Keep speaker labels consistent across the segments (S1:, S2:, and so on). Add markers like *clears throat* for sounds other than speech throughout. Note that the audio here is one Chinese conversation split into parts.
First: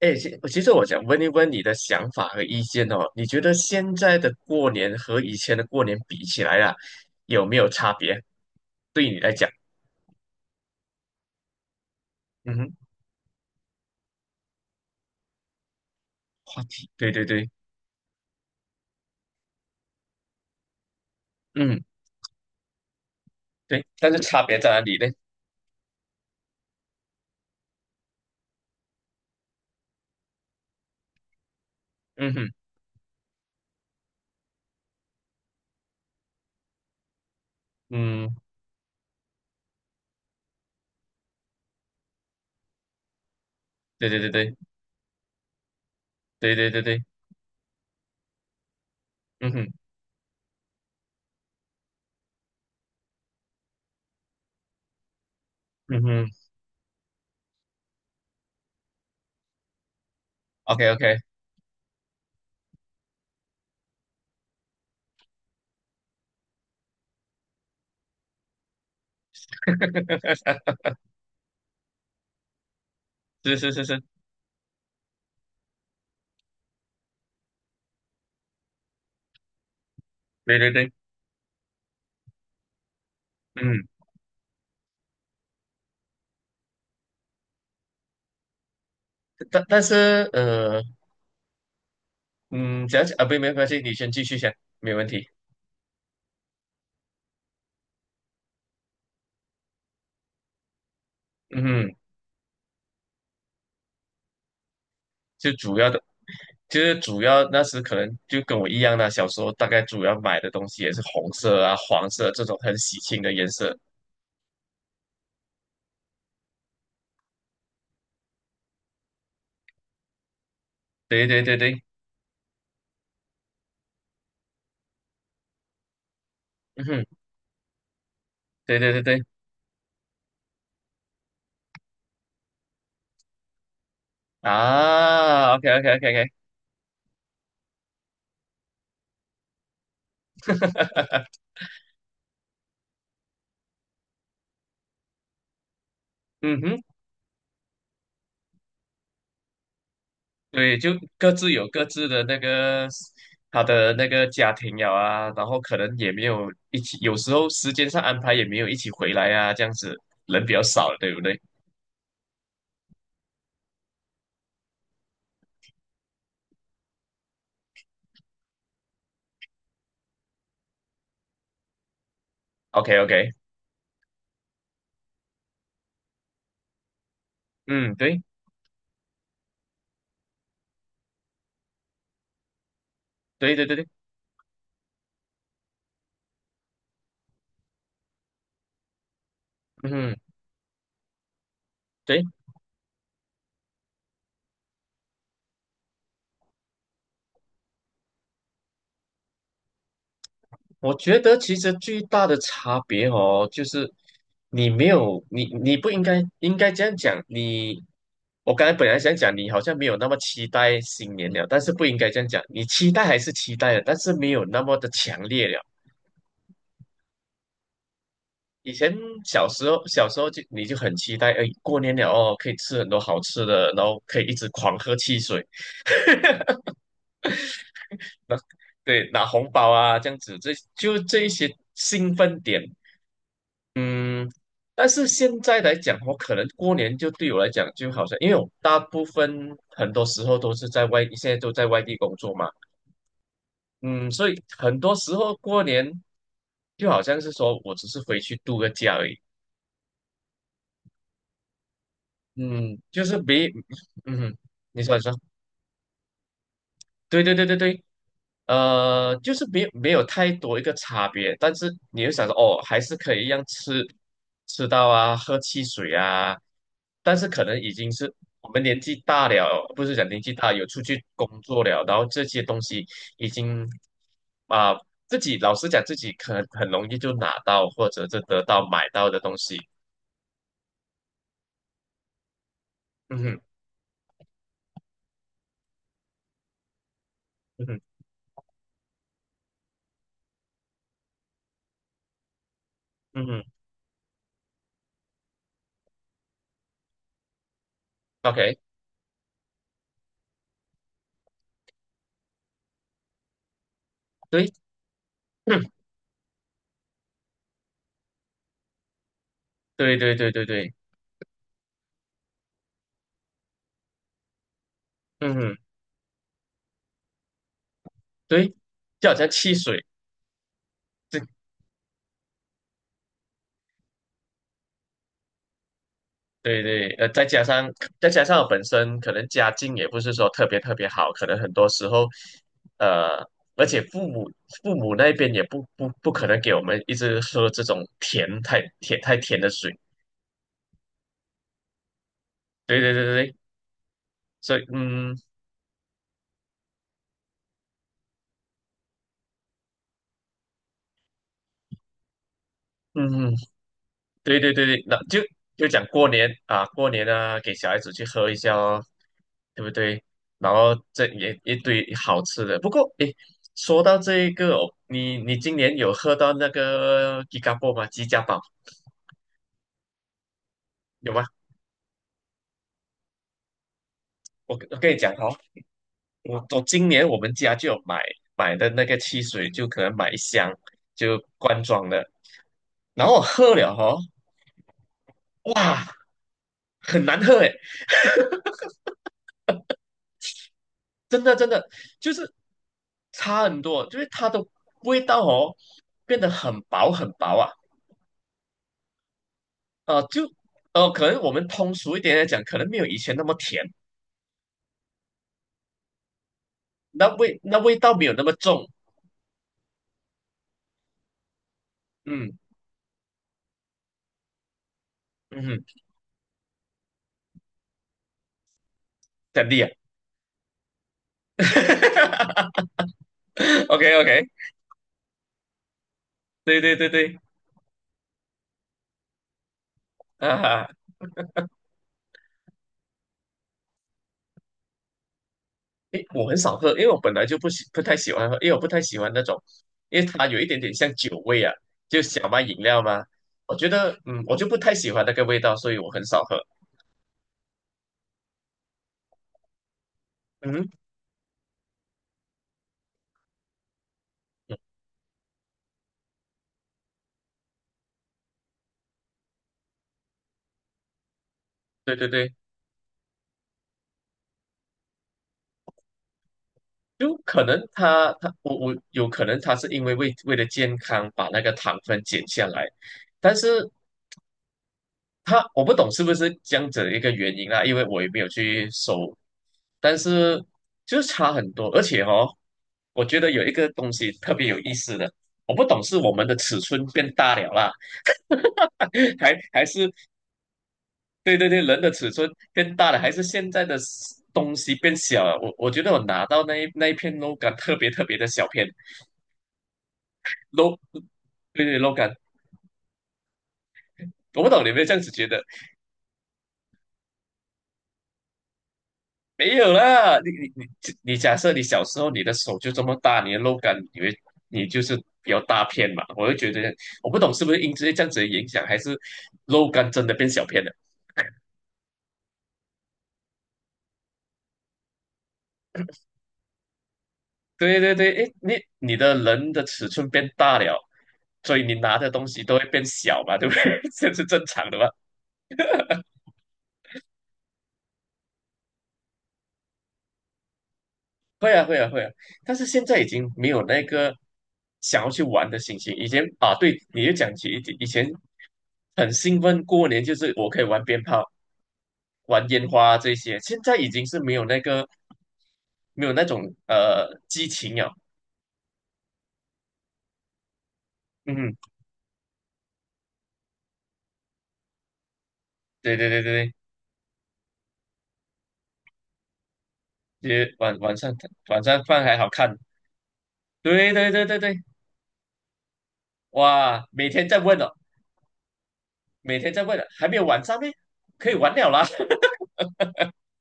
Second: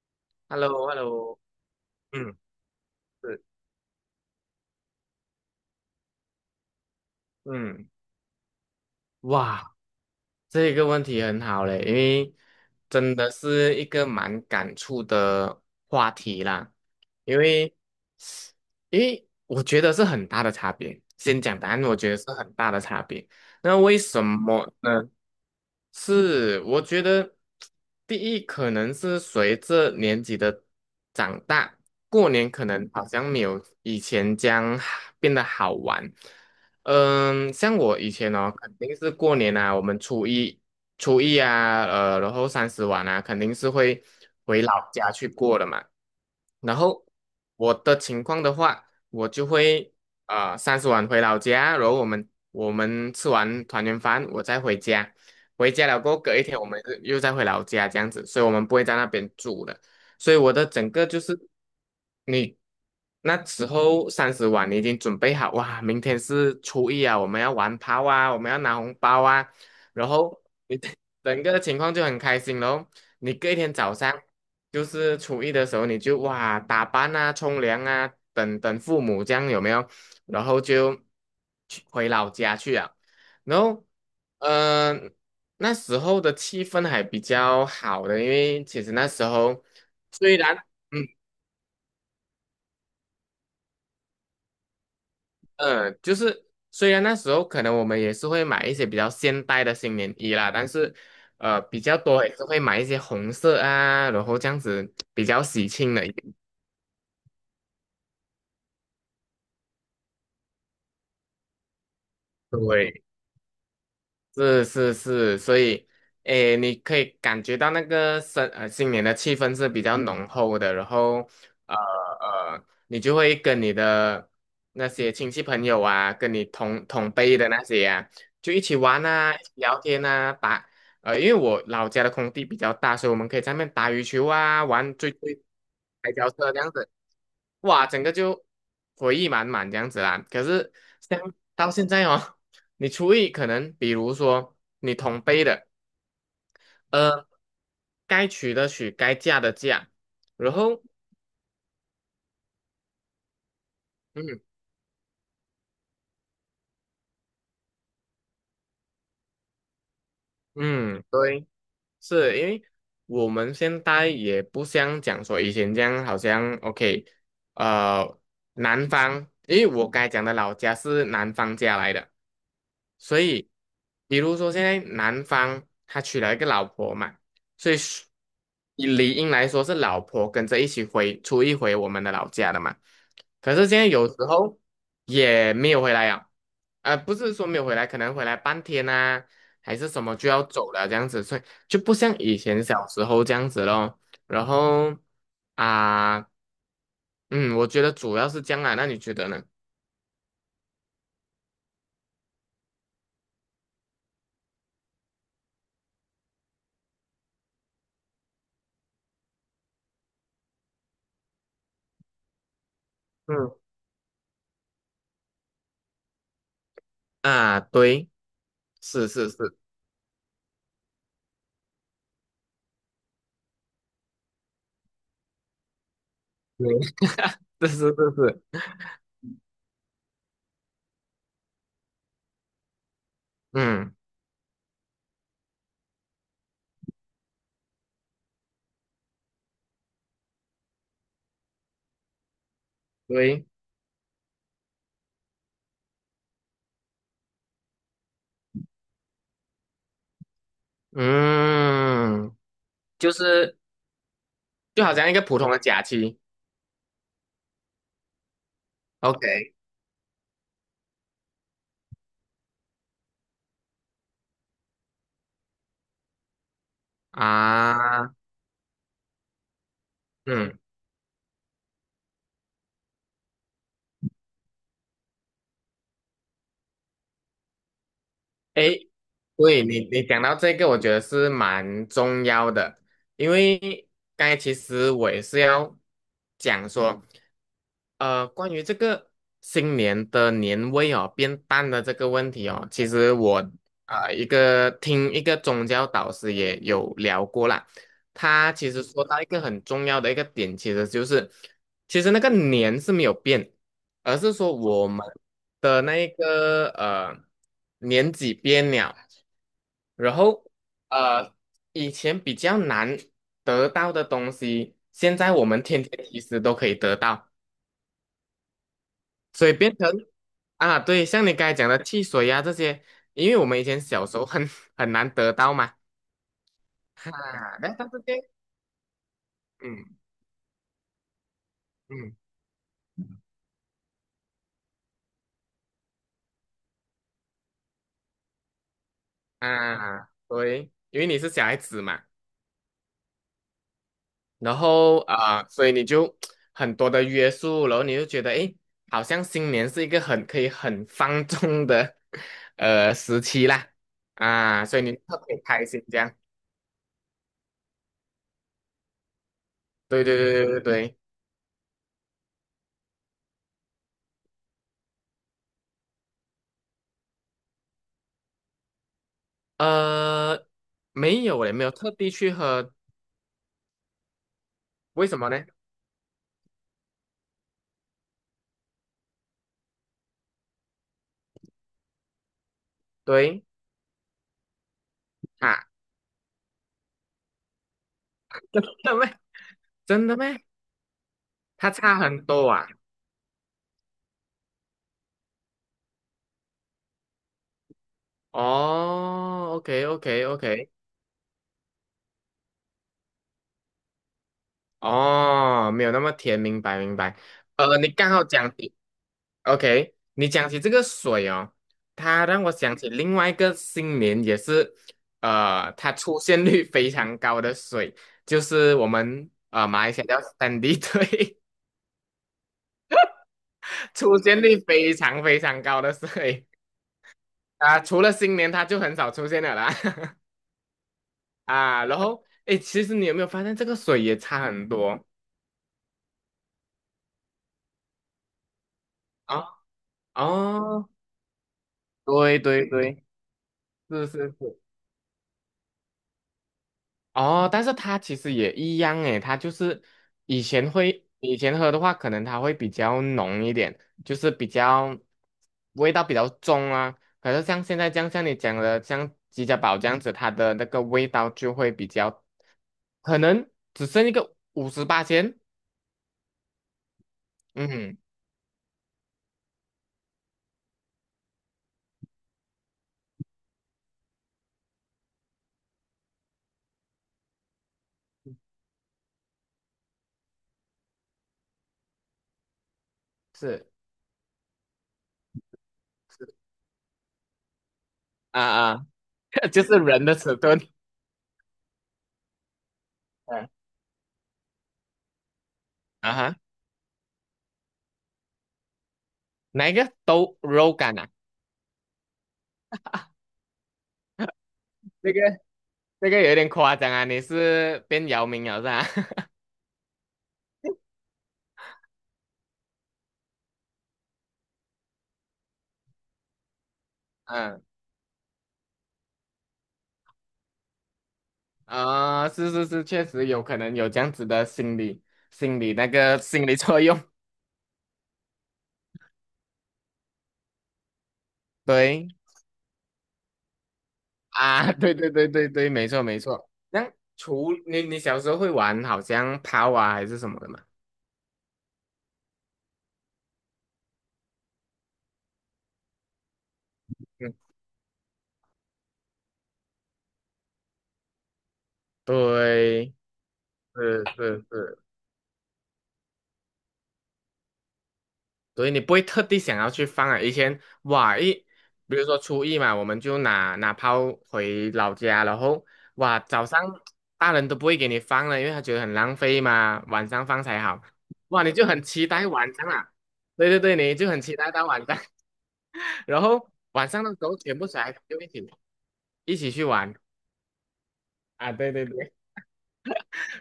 S1: 哎，其实我想问一
S2: Hello,Hello,
S1: 问你的想法
S2: 嗯，
S1: 和意见哦，你觉
S2: 是，
S1: 得现在的过年和以前的过年比起来啊，有没有
S2: 嗯，
S1: 差别？对你来讲。
S2: 哇，这个问题很好嘞。因为
S1: 嗯哼。
S2: 真的是一个蛮感触的话题
S1: 话
S2: 啦。
S1: 题，对对
S2: 因
S1: 对。
S2: 为，因为我觉得是很大的差别。先讲答案，
S1: 嗯。
S2: 我觉得是很大的差别。那
S1: 对，
S2: 为
S1: 但是
S2: 什
S1: 差别在
S2: 么
S1: 哪里
S2: 呢？
S1: 呢？
S2: 是，我觉得第一可能是随着年纪的长大，过
S1: 嗯
S2: 年
S1: 哼。
S2: 可能好像没有以前这样变得好玩。嗯，像我以
S1: 嗯。
S2: 前哦，肯定是过年啊，我们初一啊，然后三十晚啊，肯定是会
S1: 对对对对
S2: 回老家去过的嘛。
S1: 对对
S2: 然
S1: 对对。
S2: 后我的情况的话，我就
S1: 嗯哼。
S2: 会三十晚回老家，然后我们吃完团圆饭，我再回家。回家了
S1: 嗯
S2: 过后，
S1: 哼
S2: 隔一天我们是又再回老家这样子，所以我们不会在那边住了。所以我的
S1: ，OK
S2: 整个
S1: OK。
S2: 就是你那时候三十晚，你已经准备好哇，明天是初一啊，我们要玩炮啊，我们要拿红包啊，然后
S1: *laughs*
S2: 整个情况就很开心咯。你隔一
S1: 是是
S2: 天
S1: 是
S2: 早
S1: 是。
S2: 上，就是初一的时候，你就哇打扮啊、冲凉啊，等等父母这样有没有？然
S1: 对
S2: 后
S1: 对对。
S2: 就去回老家去啊。然后，
S1: 嗯。
S2: 嗯、呃那时候的气氛还比较好的。因为其实那时候
S1: 但但是
S2: 虽然
S1: 呃，
S2: 嗯
S1: 嗯，讲讲啊，不，没关系，你先继续讲，没问题。
S2: 就是虽然那时候可能我们也是会买一些比较现代的新年衣啦，但是
S1: 嗯
S2: 比
S1: 哼。
S2: 较多也是会买一些红色啊，然后这样子比较
S1: 就
S2: 喜
S1: 主要
S2: 庆
S1: 的。
S2: 的一点。
S1: 就是主要那时可能就跟我一样啦，小时候大概主要买的东西也是红色啊、黄色这种很喜
S2: 对，
S1: 庆的颜色。
S2: 是是是，所以，诶，你可以感觉到那个新年的气氛是比较浓厚的。然
S1: 对
S2: 后，
S1: 对对对。
S2: 你就会跟你的那些亲戚朋友啊，跟你
S1: 嗯
S2: 同
S1: 哼。
S2: 同辈的那些啊，就一起
S1: 对对对
S2: 玩
S1: 对。
S2: 啊，一起聊天啊，打，因为我老家的空地比较大，所以我们可以在那边打羽球啊，玩追
S1: 啊，OK OK
S2: 台
S1: OK
S2: 球
S1: OK。
S2: 车这样子。哇，整个就回忆满满这样子啦。可是像到现在哦，*laughs* 你厨艺可能，比如说你同辈的，
S1: 嗯哼。
S2: 呃，该娶的娶，该嫁的嫁。然
S1: 对，
S2: 后，
S1: 就各自有各自的那个他的那个
S2: 嗯
S1: 家庭了啊，然后可能也没有一起，有时候时间上安排也没有一起回来啊，这样子人比较少了，
S2: 嗯，
S1: 对不对
S2: 对。是因为我们现在也不像讲说以前这样，好像 OK，呃，南方，因为我刚才讲的老家是南方家来的。
S1: ？OK
S2: 所
S1: OK。
S2: 以比如说现在南方他娶了一个老婆嘛，所以
S1: 嗯。
S2: 是
S1: 对
S2: 以理应来说是老婆跟着一起回出一回我们的老家的嘛。
S1: 对
S2: 可
S1: 对
S2: 是
S1: 对
S2: 现在
S1: 对。
S2: 有时候也没有回来啊，不是说没有回来，可能回来半天啊，还是
S1: 嗯
S2: 什么就
S1: 哼。
S2: 要走了这样子，所以。就不像
S1: 对。
S2: 以前小时候这样子咯。然后啊，嗯，我觉得主要是这样啊，那你觉得呢？
S1: 我觉得其实最大的差别哦，就是你没有你你不应该应该这样讲，我刚才本来想讲你好像没有那么期待新年了，但是不应该这样讲，你期待还是
S2: 嗯，
S1: 期待的，但是没有那么的强烈了。
S2: 啊，对，
S1: 以前
S2: 是是
S1: 小
S2: 是，
S1: 时候小时候就你就很期待，哎，过年了哦，可以吃很多好吃的，然后可以一直狂喝汽水，
S2: 对，*laughs* 是是是是，
S1: 对，拿红包啊这样子，这一些兴奋点。
S2: 嗯，
S1: 嗯。但是现在来讲，我可能过年就对我来讲，就好像因为我大部分很多时候都是在外，现在都在外地工作嘛。
S2: 对，
S1: 嗯。所以很多时候过年就好像是说我只是回去度个假而已。
S2: 嗯，
S1: 嗯。就
S2: 就
S1: 是没。
S2: 是
S1: 嗯。你
S2: 就好
S1: 说你
S2: 像一
S1: 说。
S2: 个普通的假期
S1: 对对对对对。就是
S2: ，OK，
S1: 没有太多一个差别，但是你又想说，哦，还是可以一样吃到啊，喝汽水啊，但是可能已经是
S2: 啊，
S1: 我们年纪大了，不是讲年纪大，
S2: 嗯，
S1: 有出去工作了，然后这些东西已经啊、自己老实讲，自己可能很容易就拿到或者是得到买
S2: 诶，
S1: 到的东西。
S2: 对你你讲到这个，我觉得是蛮重要的。
S1: 嗯
S2: 因
S1: 哼。
S2: 为刚才其实我也是要讲说。
S1: 嗯哼。
S2: 关于这个新年的年味哦变淡的这个问题哦，其实
S1: 嗯
S2: 我
S1: 哼
S2: 一个一个宗教导师也有聊过啦。他
S1: ，OK。
S2: 其实说到一个很重要的一个点，其实就是其实那个年是没有变，而是
S1: 对。
S2: 说我们
S1: *coughs* *clears throat*
S2: 的那一个年纪变了。
S1: 对对
S2: 然
S1: 对对
S2: 后
S1: 对。
S2: 呃以前比较难得到的东西，现在
S1: 嗯
S2: 我
S1: 哼。
S2: 们天天其实都可以得到。
S1: 对，就好像
S2: 所以
S1: 汽
S2: 变
S1: 水。
S2: 成啊，对，
S1: 这。
S2: 像你刚才讲的汽水呀、这些，因为我们以前小时候很 *laughs* 很难得到嘛。
S1: 对对。再加
S2: 啊，
S1: 上
S2: 来，但是
S1: 再
S2: 这
S1: 加
S2: 样，
S1: 上我本身可能家境也
S2: 嗯
S1: 不是说特别特别好，可能很多时候，
S2: 嗯
S1: 呃，而且父母那边也不可能给我们一直喝这种甜太甜太甜的水。
S2: 啊，对，因为你是小孩子嘛。
S1: 对对对对对。
S2: 然
S1: 所以
S2: 后所以你就很多的约束，然后你就觉得，诶，好像新年是一个很可以很放纵的 *laughs* 时
S1: 嗯
S2: 期啦。
S1: 对对
S2: 啊，
S1: 对
S2: 所以
S1: 对，
S2: 你
S1: 那
S2: 特
S1: 就
S2: 别开
S1: 就
S2: 心
S1: 讲
S2: 这
S1: 过
S2: 样，
S1: 年啊，过年啊，给小孩子去喝一下哦，对不
S2: 对
S1: 对？
S2: 对对对
S1: 然
S2: 对
S1: 后
S2: 对，
S1: 这也一堆好吃的。不过，诶，说到这一个哦，你今年有喝到那个吉嘎波吗？吉家宝
S2: 呃，
S1: 有
S2: 没
S1: 吗？
S2: 有嘞，没有特地去喝。
S1: 我跟你
S2: 为
S1: 讲
S2: 什么
S1: 哦，
S2: 呢？
S1: 我今年我们家就有买的那个汽水，就可能买一箱就罐装的，然后我
S2: 对。
S1: 喝了哦。
S2: 啊，
S1: 哇，很难喝。
S2: 真的咩？真的咩？
S1: 真的真的
S2: 它差
S1: 就
S2: 很
S1: 是
S2: 多啊。
S1: 差很多，就是它的味道哦变得很薄很薄啊。
S2: 哦，OK
S1: 呃
S2: OK
S1: 就
S2: OK，
S1: 呃可能我们通俗一点来讲，可能没有以前那么甜，
S2: 哦，没有那么甜，明白明白。
S1: 那味
S2: 你
S1: 道没
S2: 刚
S1: 有那
S2: 好
S1: 么
S2: 讲
S1: 重。
S2: 起，OK，你讲起这个水哦，它
S1: 嗯
S2: 让我想起另外一个新年也是，
S1: 嗯哼。
S2: 它出现率非常高的水，就是我们
S1: 真的呀。
S2: 马来西亚叫3D水。
S1: *laughs*，OK
S2: *laughs*
S1: OK。
S2: 出现率非常非常高的水。
S1: 对对对对
S2: 除了新年它就很少出现了啦。*laughs*
S1: 啊。
S2: 啊，然后哎，诶其实你有没有发现这个水也差很多
S1: 诶，我很少喝，因为我本来就不太喜欢喝，因为我不太喜欢那种，
S2: 啊？
S1: 因为它有一点点
S2: 哦，
S1: 像酒味啊，就小
S2: 对
S1: 麦饮
S2: 对
S1: 料嘛，
S2: 对，
S1: 我觉得
S2: 是是
S1: 我就不
S2: 是，
S1: 太喜欢那个味道，所以我很少喝。
S2: 哦，但是它其实也一样诶。它就是以
S1: 嗯哼。
S2: 前会以前喝的话，可能它会比较浓一点，就是比较味道比较重啊。可是像现在这样，像你讲的，像吉家宝这样子，它的那个味道就会比
S1: 对对
S2: 较，
S1: 对，
S2: 可能只剩一个58000。
S1: 就可能
S2: 嗯，
S1: 他他我我有可能是因为为了健康把那个糖分减下来，但是我不懂是不是这样子的一个原因啊，因为我也没有去搜，但是就是差很多，而且哦，我觉得有一
S2: 是
S1: 个东西特别有意思的。我不懂是我们的尺寸变大了啦。
S2: 啊啊，
S1: *laughs* 还
S2: *laughs* 就
S1: 还
S2: 是
S1: 是
S2: 人的尺寸，
S1: 对对对，人的尺寸变大
S2: *laughs*
S1: 了，还是
S2: 嗯
S1: 现在的东西变小了，我觉得我
S2: 啊
S1: 拿
S2: 哈。
S1: 到那一片肉干特别特别的小片。
S2: 哪一个都肉
S1: l
S2: 感啊？
S1: 对对 l o 感。我不懂你有没有这样子
S2: 这个
S1: 觉得？
S2: 这个有点夸张啊！你是变姚明了是吧？*laughs*
S1: 没有啦，你假设你小时候你的手就这么大，你的肉感，你就是比较大片嘛？我就觉得我不懂是不是
S2: 嗯
S1: 因为这样子的影响，还是肉感真的变小片了？
S2: 是是是，确实有可能有这样子的心理心理作用。*laughs*
S1: 对对对，诶，你的人的尺寸变大了，所以你拿
S2: 对
S1: 的东西都会变小嘛，对不对？*laughs* 这是正常
S2: 啊，*laughs*
S1: 的嘛。
S2: 对对对对对，没错没错。那除你你小时候会玩好像抛啊还是什么的嘛？
S1: 会啊，会啊，会啊，但是现在已经没有那个想要去玩的心情。以前啊，对，你就
S2: 嗯，
S1: 讲起以前很兴奋，过年就是我可以玩鞭炮、玩烟
S2: 对，
S1: 花这些，现在已
S2: 是
S1: 经是没有
S2: 是
S1: 那
S2: 是。
S1: 个没有那种激情了。
S2: 所以你不会特地想要去放啊。以前哇一，
S1: 嗯。
S2: 比如说初一嘛，我们就拿炮回老家，然后
S1: 对对
S2: 哇
S1: 对对
S2: 早
S1: 对。
S2: 上大人都不会给你放了，因为他觉得很浪费嘛，晚上
S1: 就
S2: 放
S1: 是
S2: 才
S1: 晚
S2: 好。
S1: 晚上
S2: 哇，你
S1: 晚
S2: 就
S1: 上
S2: 很
S1: 饭
S2: 期
S1: 还
S2: 待
S1: 好
S2: 晚
S1: 看。
S2: 上啊，对对对，
S1: 对
S2: 你就
S1: 对
S2: 很
S1: 对
S2: 期
S1: 对
S2: 待
S1: 对。
S2: 到晚上，*laughs* 然后
S1: 哇，
S2: 晚上
S1: 每
S2: 的时
S1: 天
S2: 候
S1: 在
S2: 全
S1: 问
S2: 部
S1: 哦，
S2: 小孩子就一
S1: 每
S2: 起
S1: 天在
S2: 去
S1: 问了，
S2: 玩
S1: 还没有晚上呢，可以
S2: 啊，
S1: 玩了
S2: 对对
S1: 啦。
S2: 对。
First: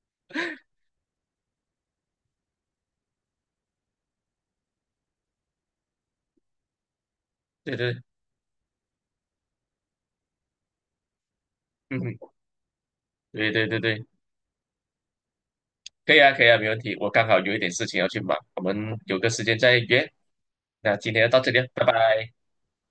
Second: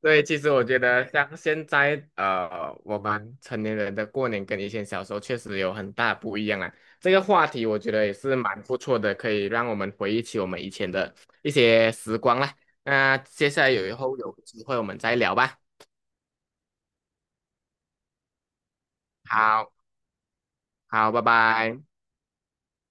S2: 对，其实我觉得像现在我们成年人的过年跟以前小时候确实有很大不一样啊。这个话
S1: *laughs*
S2: 题
S1: 对
S2: 我觉
S1: 对。
S2: 得也是蛮不错的，可以让我们回忆起我们以前的一些时
S1: 嗯。
S2: 光啦。那接
S1: 对
S2: 下
S1: 对
S2: 来
S1: 对
S2: 有以
S1: 对。
S2: 后有机会我们再聊吧。
S1: 可以啊，可以啊，没问题。我刚好有一点事情要去忙，我们有个时间
S2: 好，
S1: 再约。那
S2: 好，
S1: 今
S2: 拜
S1: 天就到这里了，
S2: 拜。
S1: 拜拜。